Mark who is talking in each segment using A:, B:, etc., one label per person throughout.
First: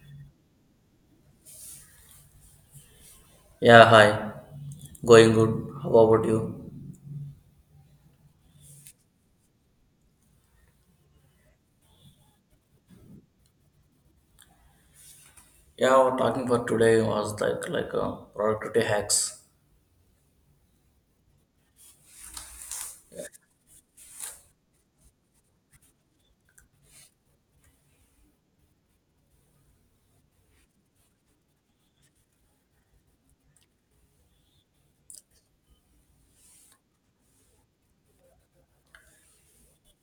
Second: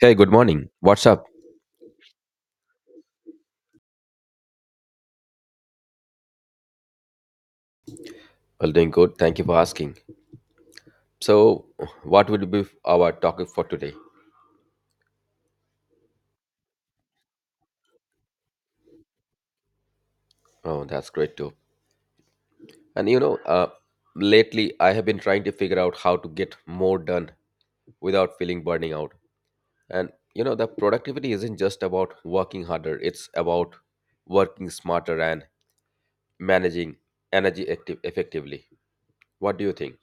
A: Hey, good morning. What's up?
B: Yeah, hi. Going good. How about you?
A: Well, doing good. Thank you for asking. So, what would be our topic for today?
B: Yeah, our talking for today was like productivity hacks.
A: Oh, that's great too. And lately I have been trying to figure out how to get more done without feeling burning out. And the productivity isn't just about working harder, it's about working smarter and managing energy active effectively. What do you think?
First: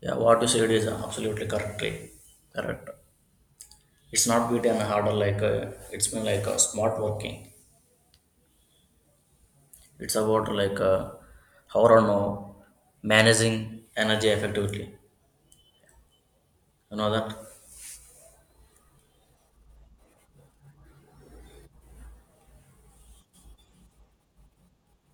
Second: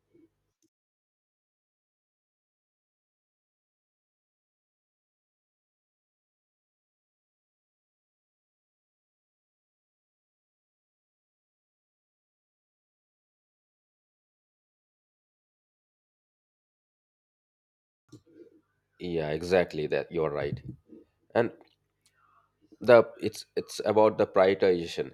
B: Yeah, what you said is absolutely correctly correct. It's not beat and harder it's been smart working. It's about how or no managing energy effectively. You know that?
A: Yeah, exactly that. You're right. And the it's about the prioritization.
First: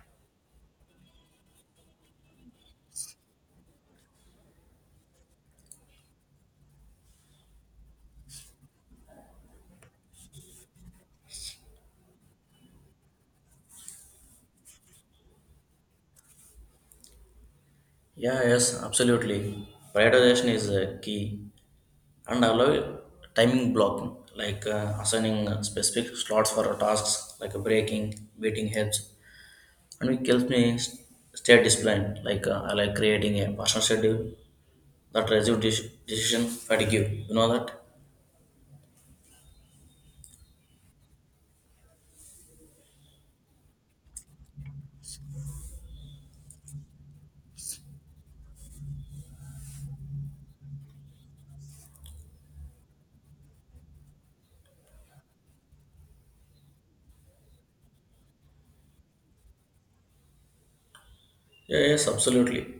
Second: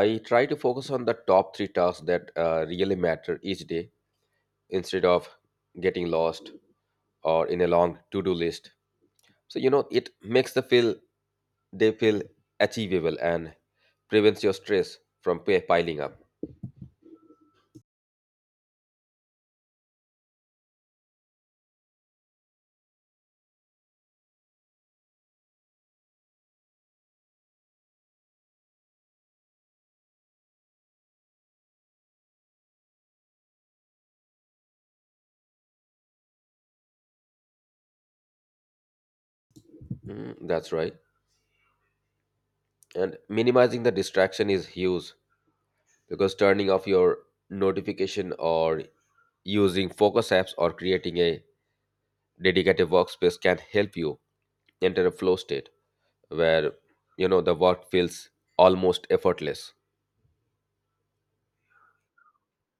A: I try to focus on the top 3 tasks that really matter each day, instead of getting lost or in a long to-do list. So it makes they feel achievable and prevents your stress from piling up.
B: Yeah, yes, absolutely. Prioritization is key. And allow timing blocking assigning specific slots for tasks like breaking beating heads, and it helps me stay disciplined I like creating a personal schedule that reduces decision fatigue, you know that?
A: Mm, that's right. And minimizing the distraction is huge, because turning off your notification or using focus apps or creating a dedicated workspace can help you enter a flow state where the work feels almost effortless.
B: Yeah, yes, absolutely.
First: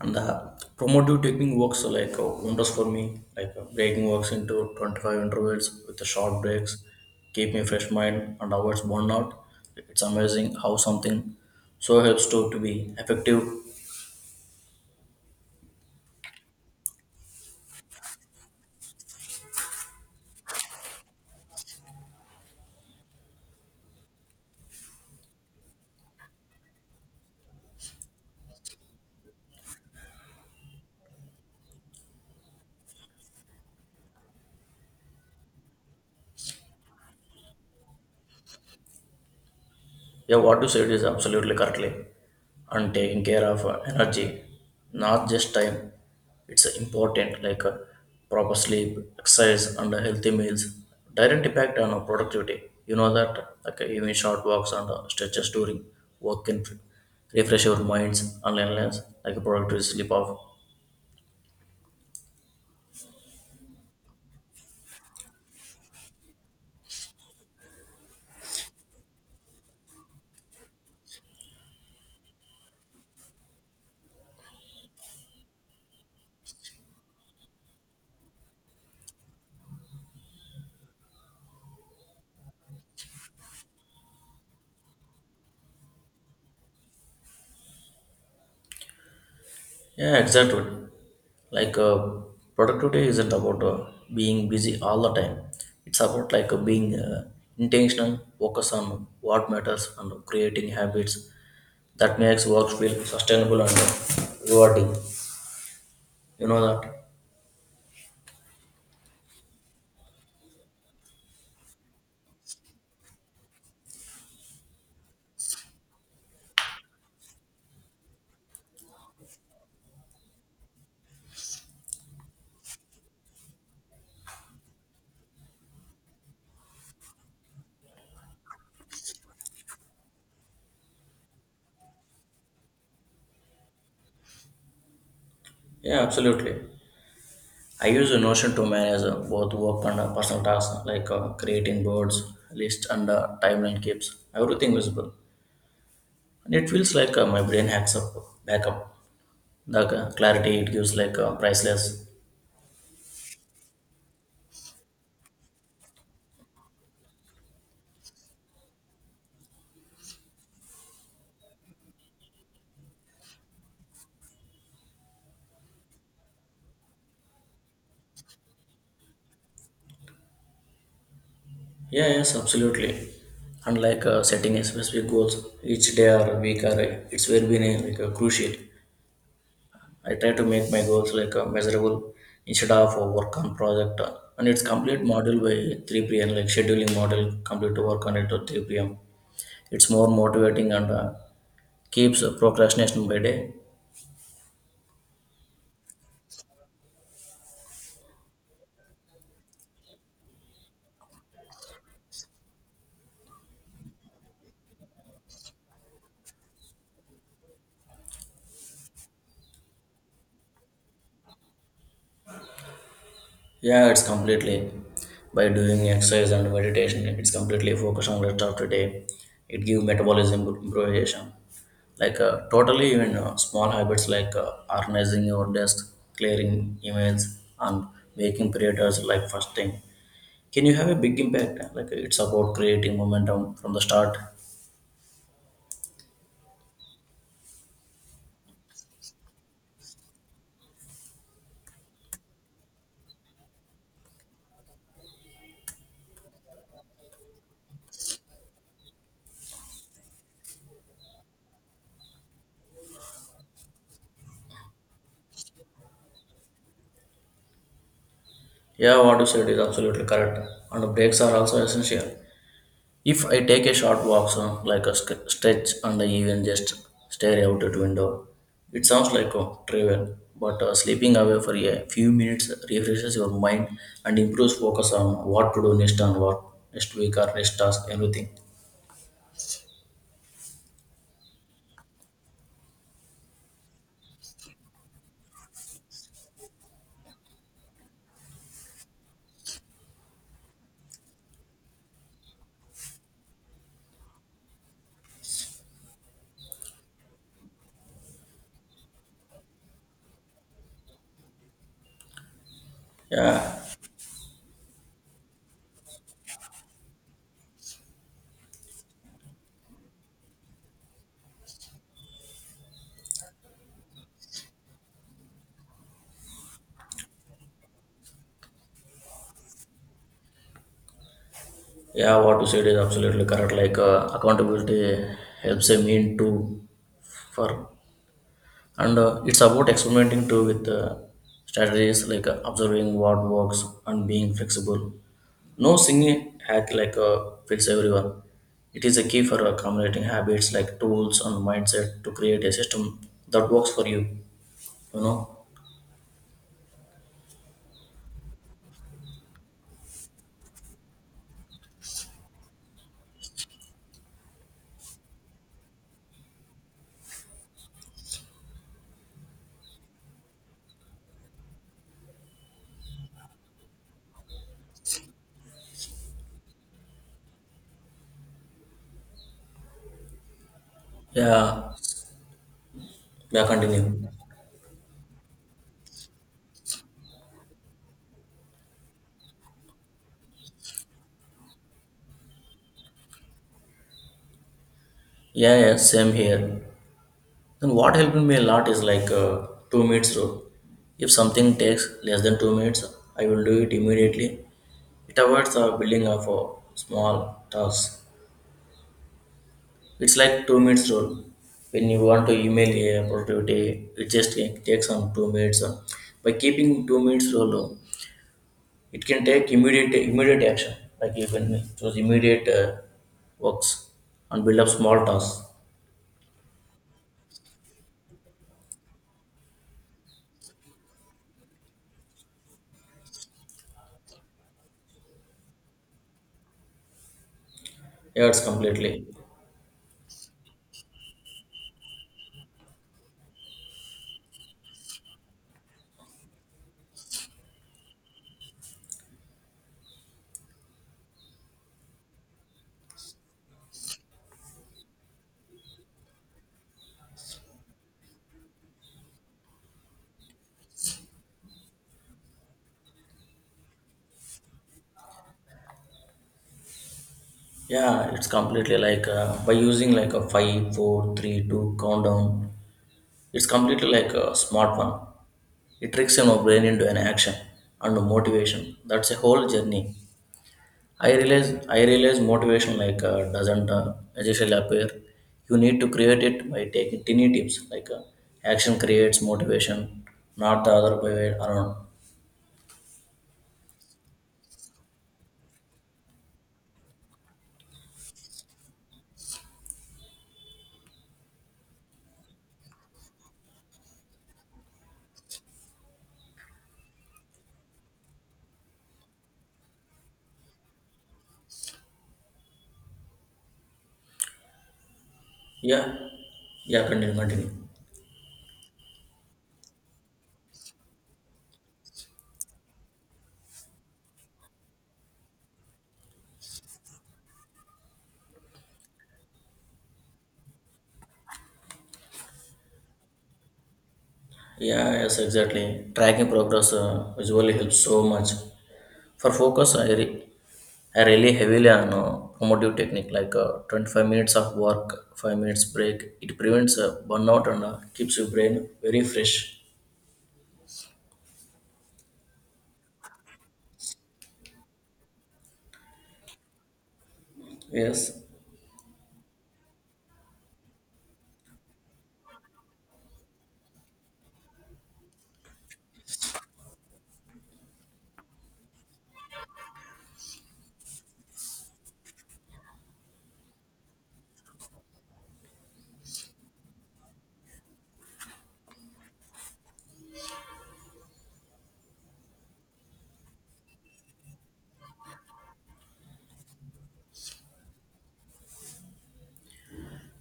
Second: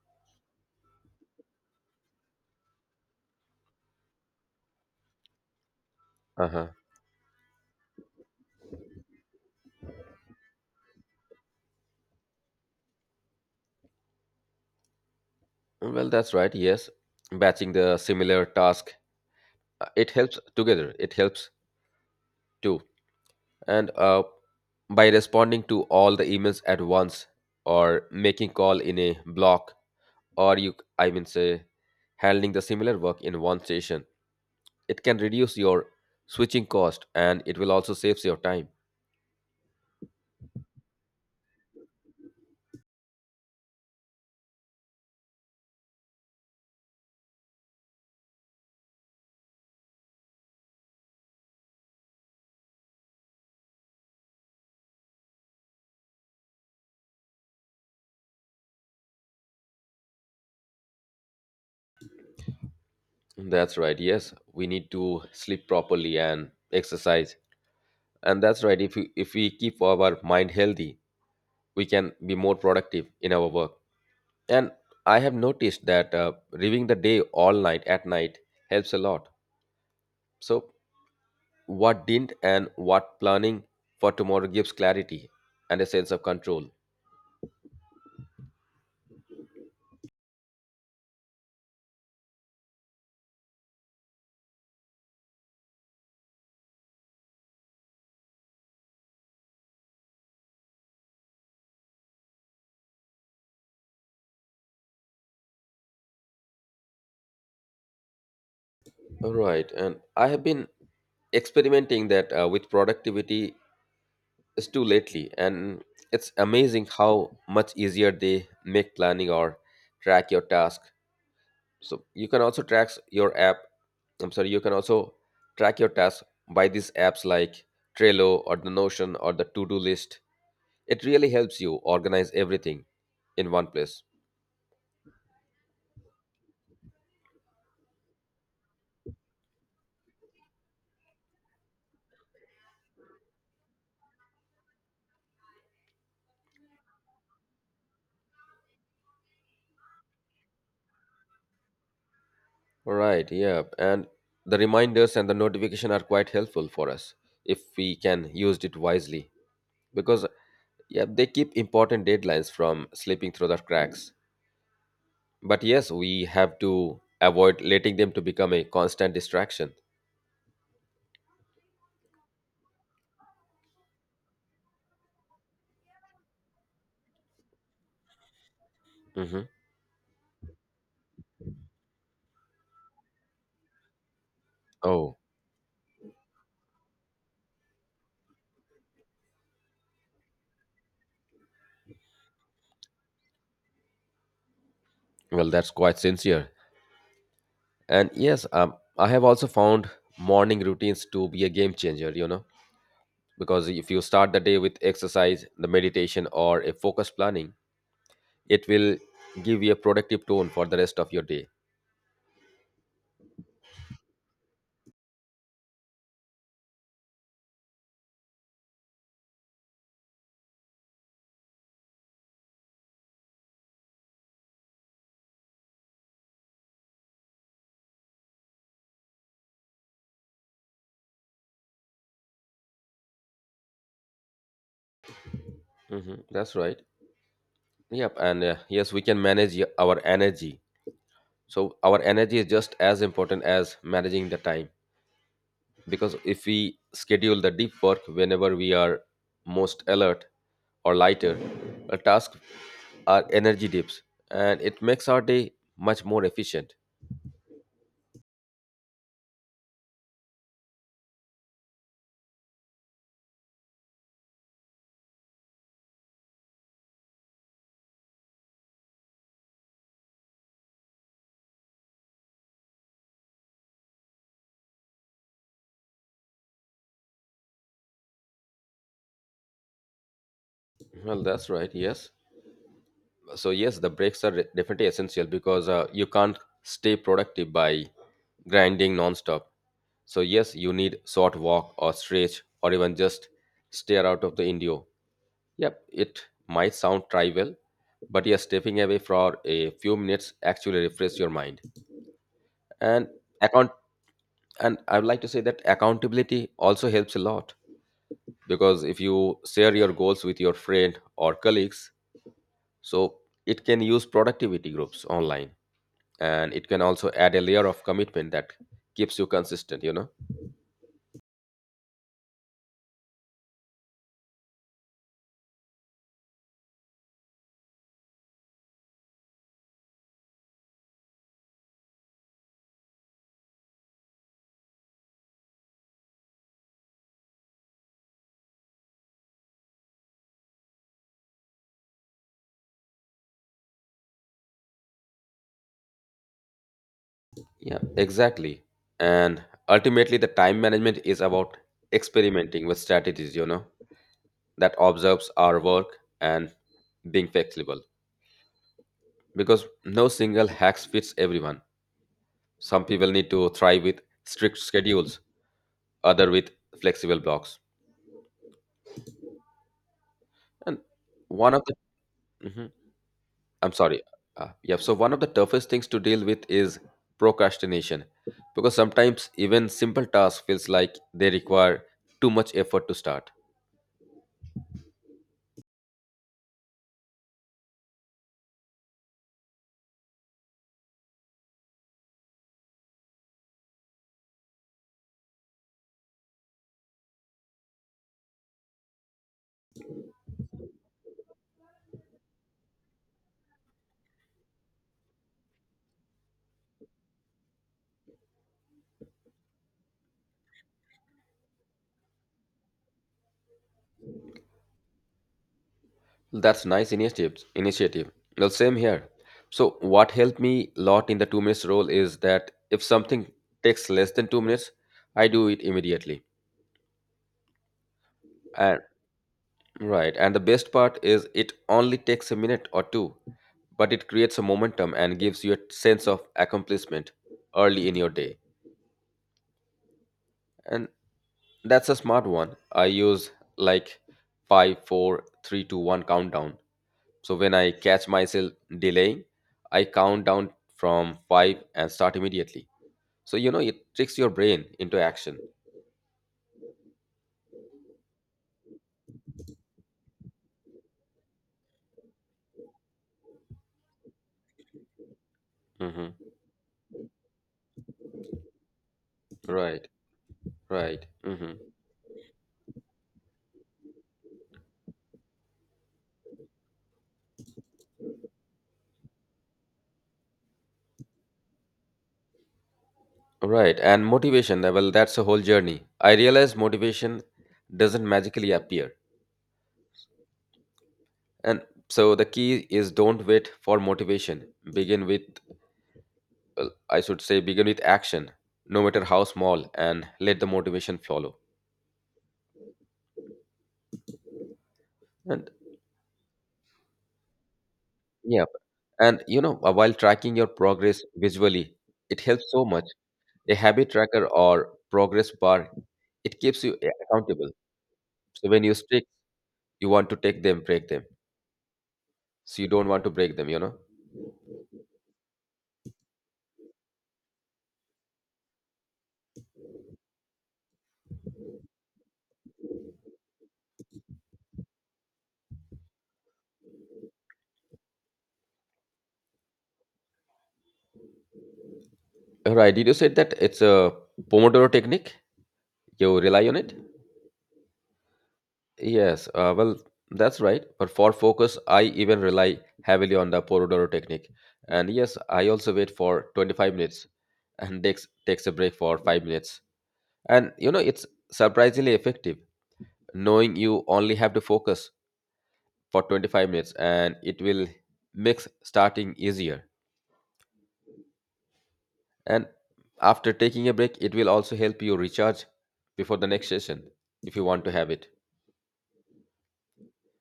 B: And the promotive technique works wonders for me. Breaking works into 25 intervals with the short
A: Uh-huh.
B: breaks, keep me fresh mind and avoids burnout. It's amazing how something so helps to be effective.
A: Well, that's right, yes. Batching the similar task it helps together, it helps too. And by responding to all the emails at once, or making call in a block, or you I mean say, handling the similar work in one session, it can reduce your switching cost and it will also saves your
B: Yeah, what you said is absolutely
A: time.
B: correctly. And taking care of energy, not just time, it's important, proper sleep, exercise, and healthy meals. Direct impact on productivity. You know that, even short walks and stretches during work can refresh your minds and endless like a productive sleep off.
A: That's right, yes. We need to sleep properly and exercise. And that's right, if we keep our mind healthy, we can be more productive in our work. And I have noticed that reviewing the day all night at night helps a lot. So what didn't and what planning for tomorrow gives clarity and a sense of control.
B: Yeah, exactly. Like uh, Productivity isn't about being busy all the time. It's about being intentional, focus on what matters, and creating habits that makes work feel sustainable and rewarding. You know that?
A: All right, and I have been experimenting that with productivity is too lately, and it's amazing how much easier they make planning or track your task. So you can also track your app. I'm sorry, you can also track your tasks by these apps like Trello or the Notion or the to-do list. It really helps you organize everything in one place.
B: Yeah, absolutely. I use a Notion to manage both work and personal tasks, creating boards, lists, and timeline keeps everything visible. And it feels my brain hacks up backup the clarity it gives priceless.
A: Right, yeah. And the reminders and the notification are quite helpful for us if we can use it wisely, because yeah, they keep important deadlines from slipping through the cracks. But yes, we have to avoid letting them to become a constant distraction.
B: Yeah, yes, absolutely. And setting a specific goals each day or week or it's very been crucial.
A: Hmm.
B: I try to make my goals measurable instead of work on project and it's complete
A: Oh,
B: model by 3 p.m., like scheduling model complete to work on it to 3 p.m. It's more motivating and keeps procrastination by day.
A: well, that's quite sincere. And yes, I have also found morning routines to be a game changer, because if you start the day with exercise, the meditation, or a focused planning, it will give you a productive tone for the rest of your day.
B: Yeah, it's completely by doing exercise and meditation. It's completely focused on rest after day. It give metabolism improvisation. Totally, even small habits organizing your desk, clearing emails, and making priorities like first thing, can you have a big impact. Like it's about creating momentum from the start.
A: Hmm. That's right. Yep. And yes, we can manage our energy. So, our energy is just as important as managing the time, because if we schedule the deep work whenever we are most alert, or lighter, a task our energy dips, and it makes our day much more efficient.
B: Yeah, what you said is absolutely correct. And breaks are also essential. If I take a short walk, so like a stretch, and I even just stare out at window, it sounds like a trivial, but sleeping away for a few minutes refreshes your mind and improves focus on what to do next, and what next week or next task, everything.
A: Well, that's right. Yes. So, yes, the breaks are definitely essential, because you can't stay productive by grinding nonstop. So, yes, you need short walk or stretch or even just stare out of the window. Yep, it might sound trivial, but yes, stepping away for a few minutes actually refresh your mind. and
B: Yeah,
A: account and I would like to say that accountability also helps a lot, because if you share your goals with your friend or colleagues, so it can use productivity groups online, and it can also add a layer of commitment that keeps you consistent, you know.
B: yeah, what you said is absolutely correct. Accountability helps a mean to for and it's about experimenting too with strategies observing what works and being flexible. No single hack fits everyone. It is a key for accumulating habits like tools and mindset to create a system that works for you. You know?
A: Yeah, exactly. And ultimately the time management is about experimenting with strategies, that observes our work and being flexible, because no single hacks fits everyone. Some people need to thrive with strict schedules, other with flexible blocks. And one of
B: Yeah.
A: the. Mhm.
B: Yeah,
A: I'm sorry.
B: continue.
A: Yeah, so one of the toughest things to deal with is procrastination, because sometimes even simple tasks feels like they require too much effort to start.
B: Yeah. Yeah, same here. Then what helped me a lot is 2 minutes rule. If something takes less than 2 minutes, I will do it immediately. It avoids the building of small tasks. It's like 2 minutes rule. When you want to email a productivity, it just takes on 2 minutes. By keeping 2 minutes rule, it can take immediate action. Like you can choose immediate works and build up small tasks.
A: That's nice initiative. Well, same here. So what helped me a lot in the 2 minutes rule is that if something takes less than 2 minutes, I do it immediately.
B: Yeah, it's
A: And
B: completely.
A: right, and the best part is it only takes a minute or two, but it creates a momentum and gives you a sense of accomplishment early in your day. And that's a smart one. I use like 5, 4, 3, 2, 1 countdown. So when I catch myself delaying, I count down from 5 and start immediately. So it tricks your brain into action.
B: Yeah, it's completely by using like a five, four, three, two countdown. It's completely like a smart one. It
A: Mhm.
B: tricks your brain into an action and motivation. That's a whole
A: Right,
B: journey.
A: right.
B: I realize
A: Hmm.
B: I realize motivation doesn't magically appear. You need to create it by taking tiny tips, action creates motivation, not the other way around.
A: Right, and motivation, well, that's a whole journey. I realize motivation doesn't magically appear. And so the key is don't wait for motivation. Begin with, well, I should say, begin with action, no matter how small, and let the motivation follow. And
B: Yeah, yeah. Continue.
A: yeah, and while tracking your progress visually, it helps so much. A habit tracker or progress bar, it keeps you accountable. So when you stick, you want to take them, break them. So you don't want to break them, you know?
B: Yeah, yes, exactly. Tracking progress visually helps so much. For focus, I rely heavily on promotive technique 25 minutes of work, 5 minutes break. It prevents burnout and keeps your brain very fresh.
A: Right. Did you say that it's a Pomodoro technique? You rely on it?
B: Yes.
A: Yes. Well, that's right. But for focus, I even rely heavily on the Pomodoro technique. And yes, I also wait for 25 minutes and takes a break for 5 minutes. And it's surprisingly effective, knowing you only have to focus for 25 minutes and it will make starting easier. And after taking a break, it will also help you recharge before the next session if you want to have it.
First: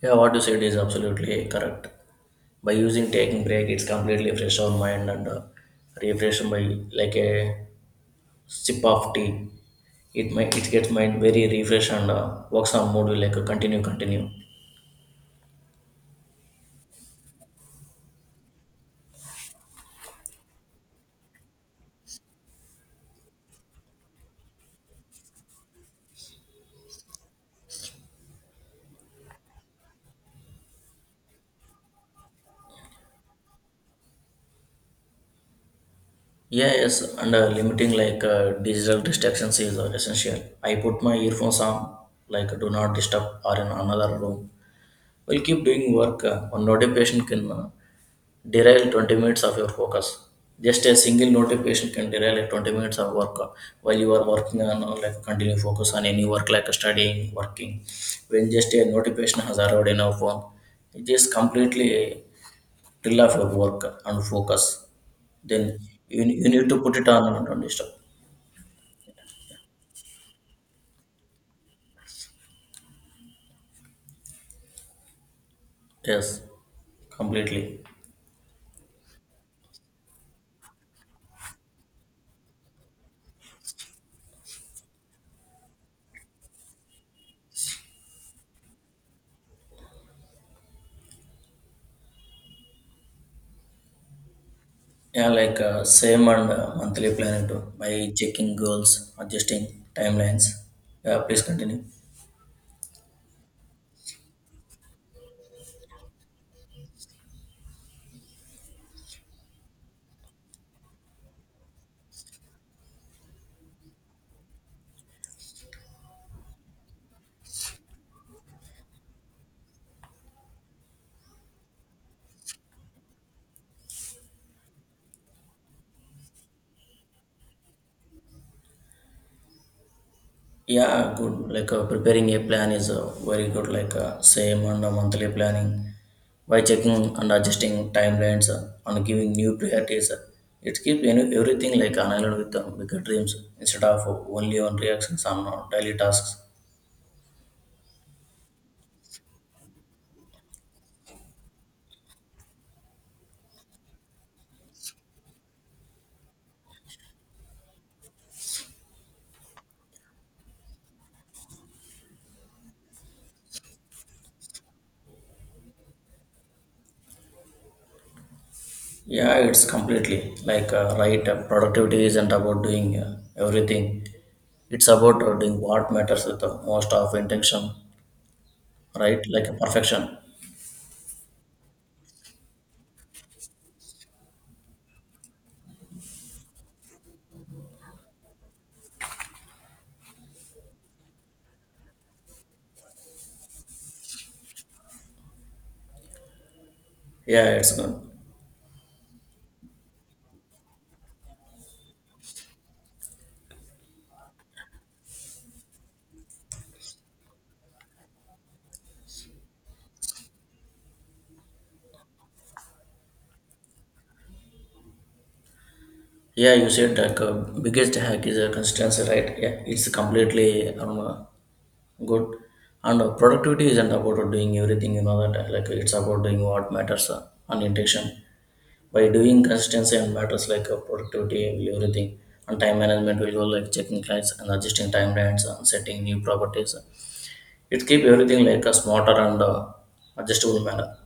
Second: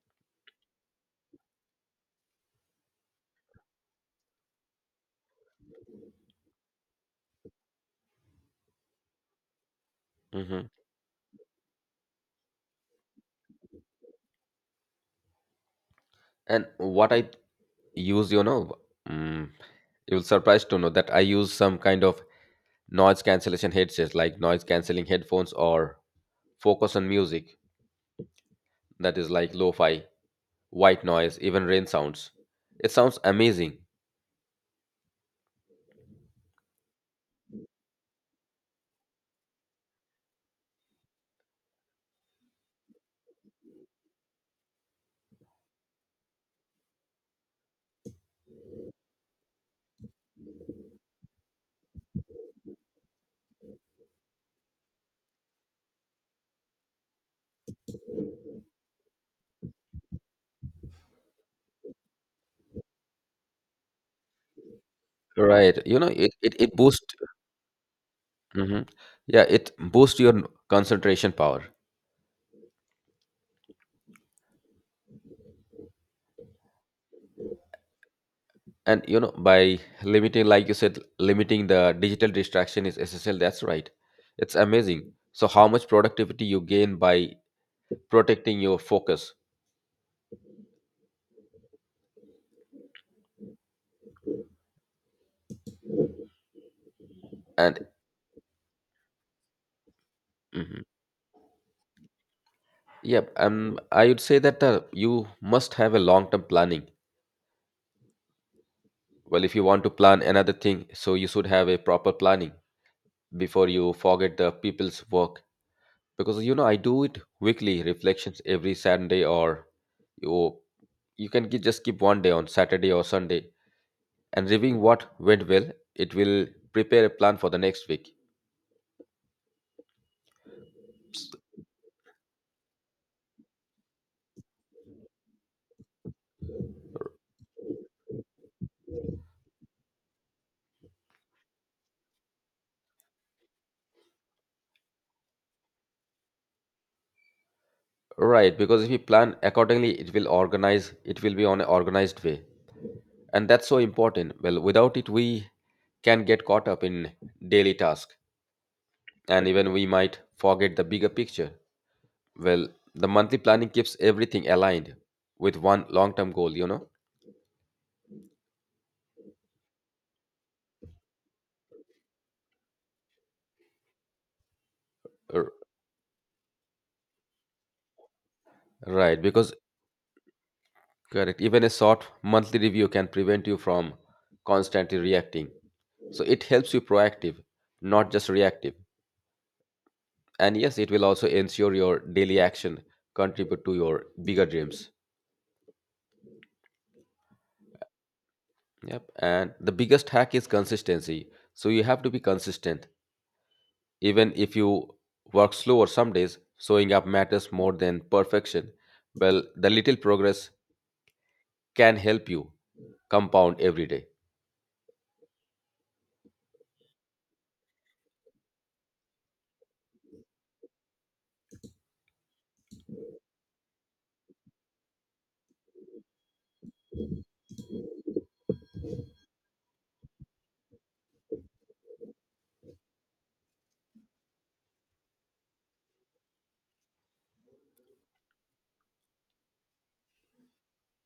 B: Yeah, what you said is absolutely correct. By using taking break, it's completely fresh our mind and refresh by like a sip of tea. It might
A: Hmm.
B: it gets mind very refresh and works on mood will, continue.
A: And what I use, mm, you'll surprised to know that I use some kind of noise cancellation headsets, like noise cancelling headphones or focus on music that is like lo-fi, white noise, even rain sounds. It sounds amazing,
B: Yeah, yes, and limiting digital distractions is essential. I put my earphones on like do not disturb or in another room. We'll keep doing work. One notification can derail 20 minutes of your focus. Just a single notification can derail like 20 minutes of work while you are working on like continue focus on any work like studying, working. When just a notification has arrived in our phone, it just completely drill off your work and focus. Then
A: right? You know,
B: you,
A: it
B: you
A: it
B: need
A: it
B: to put it
A: boosts.
B: on don't disturb.
A: Hmm. Yeah, it boosts your concentration power.
B: Yes, completely.
A: And by limiting, like you said, limiting the digital distraction is essential. That's right. It's amazing. So, how much productivity you gain by protecting your focus
B: Yeah, same and monthly planning too
A: and
B: by checking goals, adjusting timelines.
A: Mhm.
B: Yeah, please continue.
A: yep um I would say that you must have a long term planning. Well, if you want to plan another thing, so you should have a proper planning before you forget the people's work. Because I do it weekly reflections every Saturday, or you can just keep one day on Saturday or Sunday, and reviewing what went well. It will prepare a plan for the next week.
B: Yeah, good. Preparing a plan is very good. Same on the monthly planning by checking and adjusting timelines and giving new priorities. It keeps, you know, everything like aligned with bigger dreams instead of only on reactions on daily tasks.
A: Right, because if you plan accordingly, it will organize, it will be on an organized way. And that's so important. Well, without it we can get caught up in daily tasks, and even we might forget the bigger picture. Well, the monthly planning keeps everything aligned with one long term goal, you know.
B: Yeah, it's completely right. Productivity isn't about doing everything. It's about
A: R-
B: doing what matters with the most of intention, right?
A: right,
B: Like
A: because
B: a perfection.
A: correct, even a short monthly review can prevent you from constantly reacting, so it helps you proactive, not just reactive. And yes, it will also ensure your daily action contribute to your bigger dreams.
B: Yeah, it's good.
A: Yep. And the biggest hack is consistency. So you have to be consistent. Even if you work slower some days, showing up matters more than perfection. Well, the little progress can help you compound every day.
B: Yeah, you said biggest hack is a consistency, right? Yeah, it's completely good. And productivity isn't about doing everything, you know that. Like it's about doing what matters on intention. By doing consistency and matters productivity will everything, and time management will go like checking clients and adjusting timelines and setting new properties. It keep everything like a smarter and adjustable manner.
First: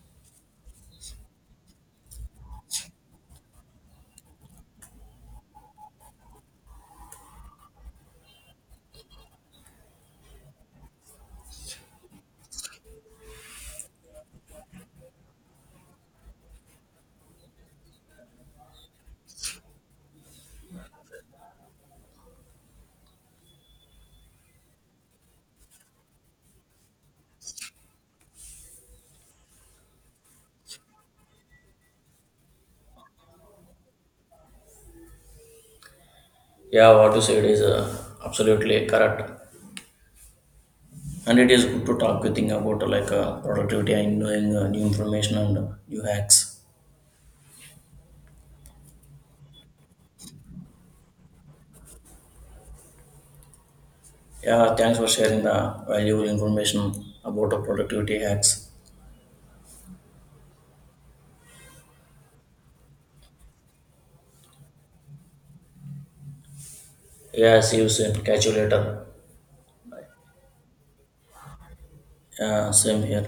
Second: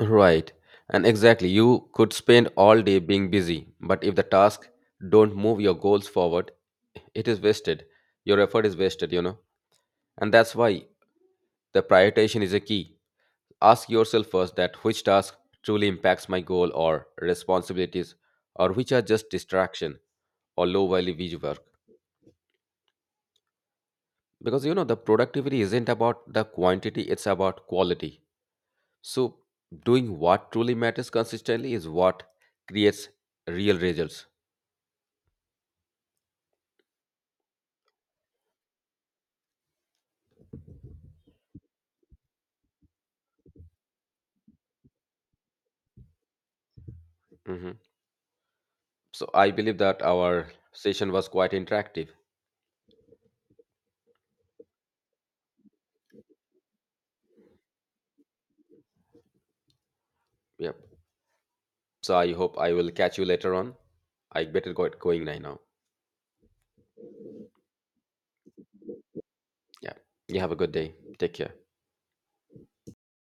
A: Right. And exactly, you could spend all day being busy, but if the task don't move your goals forward, it is wasted. Your effort is wasted, you know. And that's why the prioritization is a key. Ask yourself first that which task truly impacts my goal or responsibilities, or which are just distraction or low value wage work. Because the productivity isn't about the quantity, it's about quality. So doing what truly matters consistently is what creates real results.
B: Yeah, what you said is absolutely correct. And it is good to talk with thing about productivity and knowing new information and new hacks.
A: Mhm. So I believe that our session was quite interactive.
B: Yeah, thanks for sharing the valuable information about the productivity hacks.
A: Yep. So I hope I will catch you later on. I better go going right now.
B: Yeah, see you soon, catch you later.
A: Yeah. You have a good day. Take care.
B: Yeah, same here.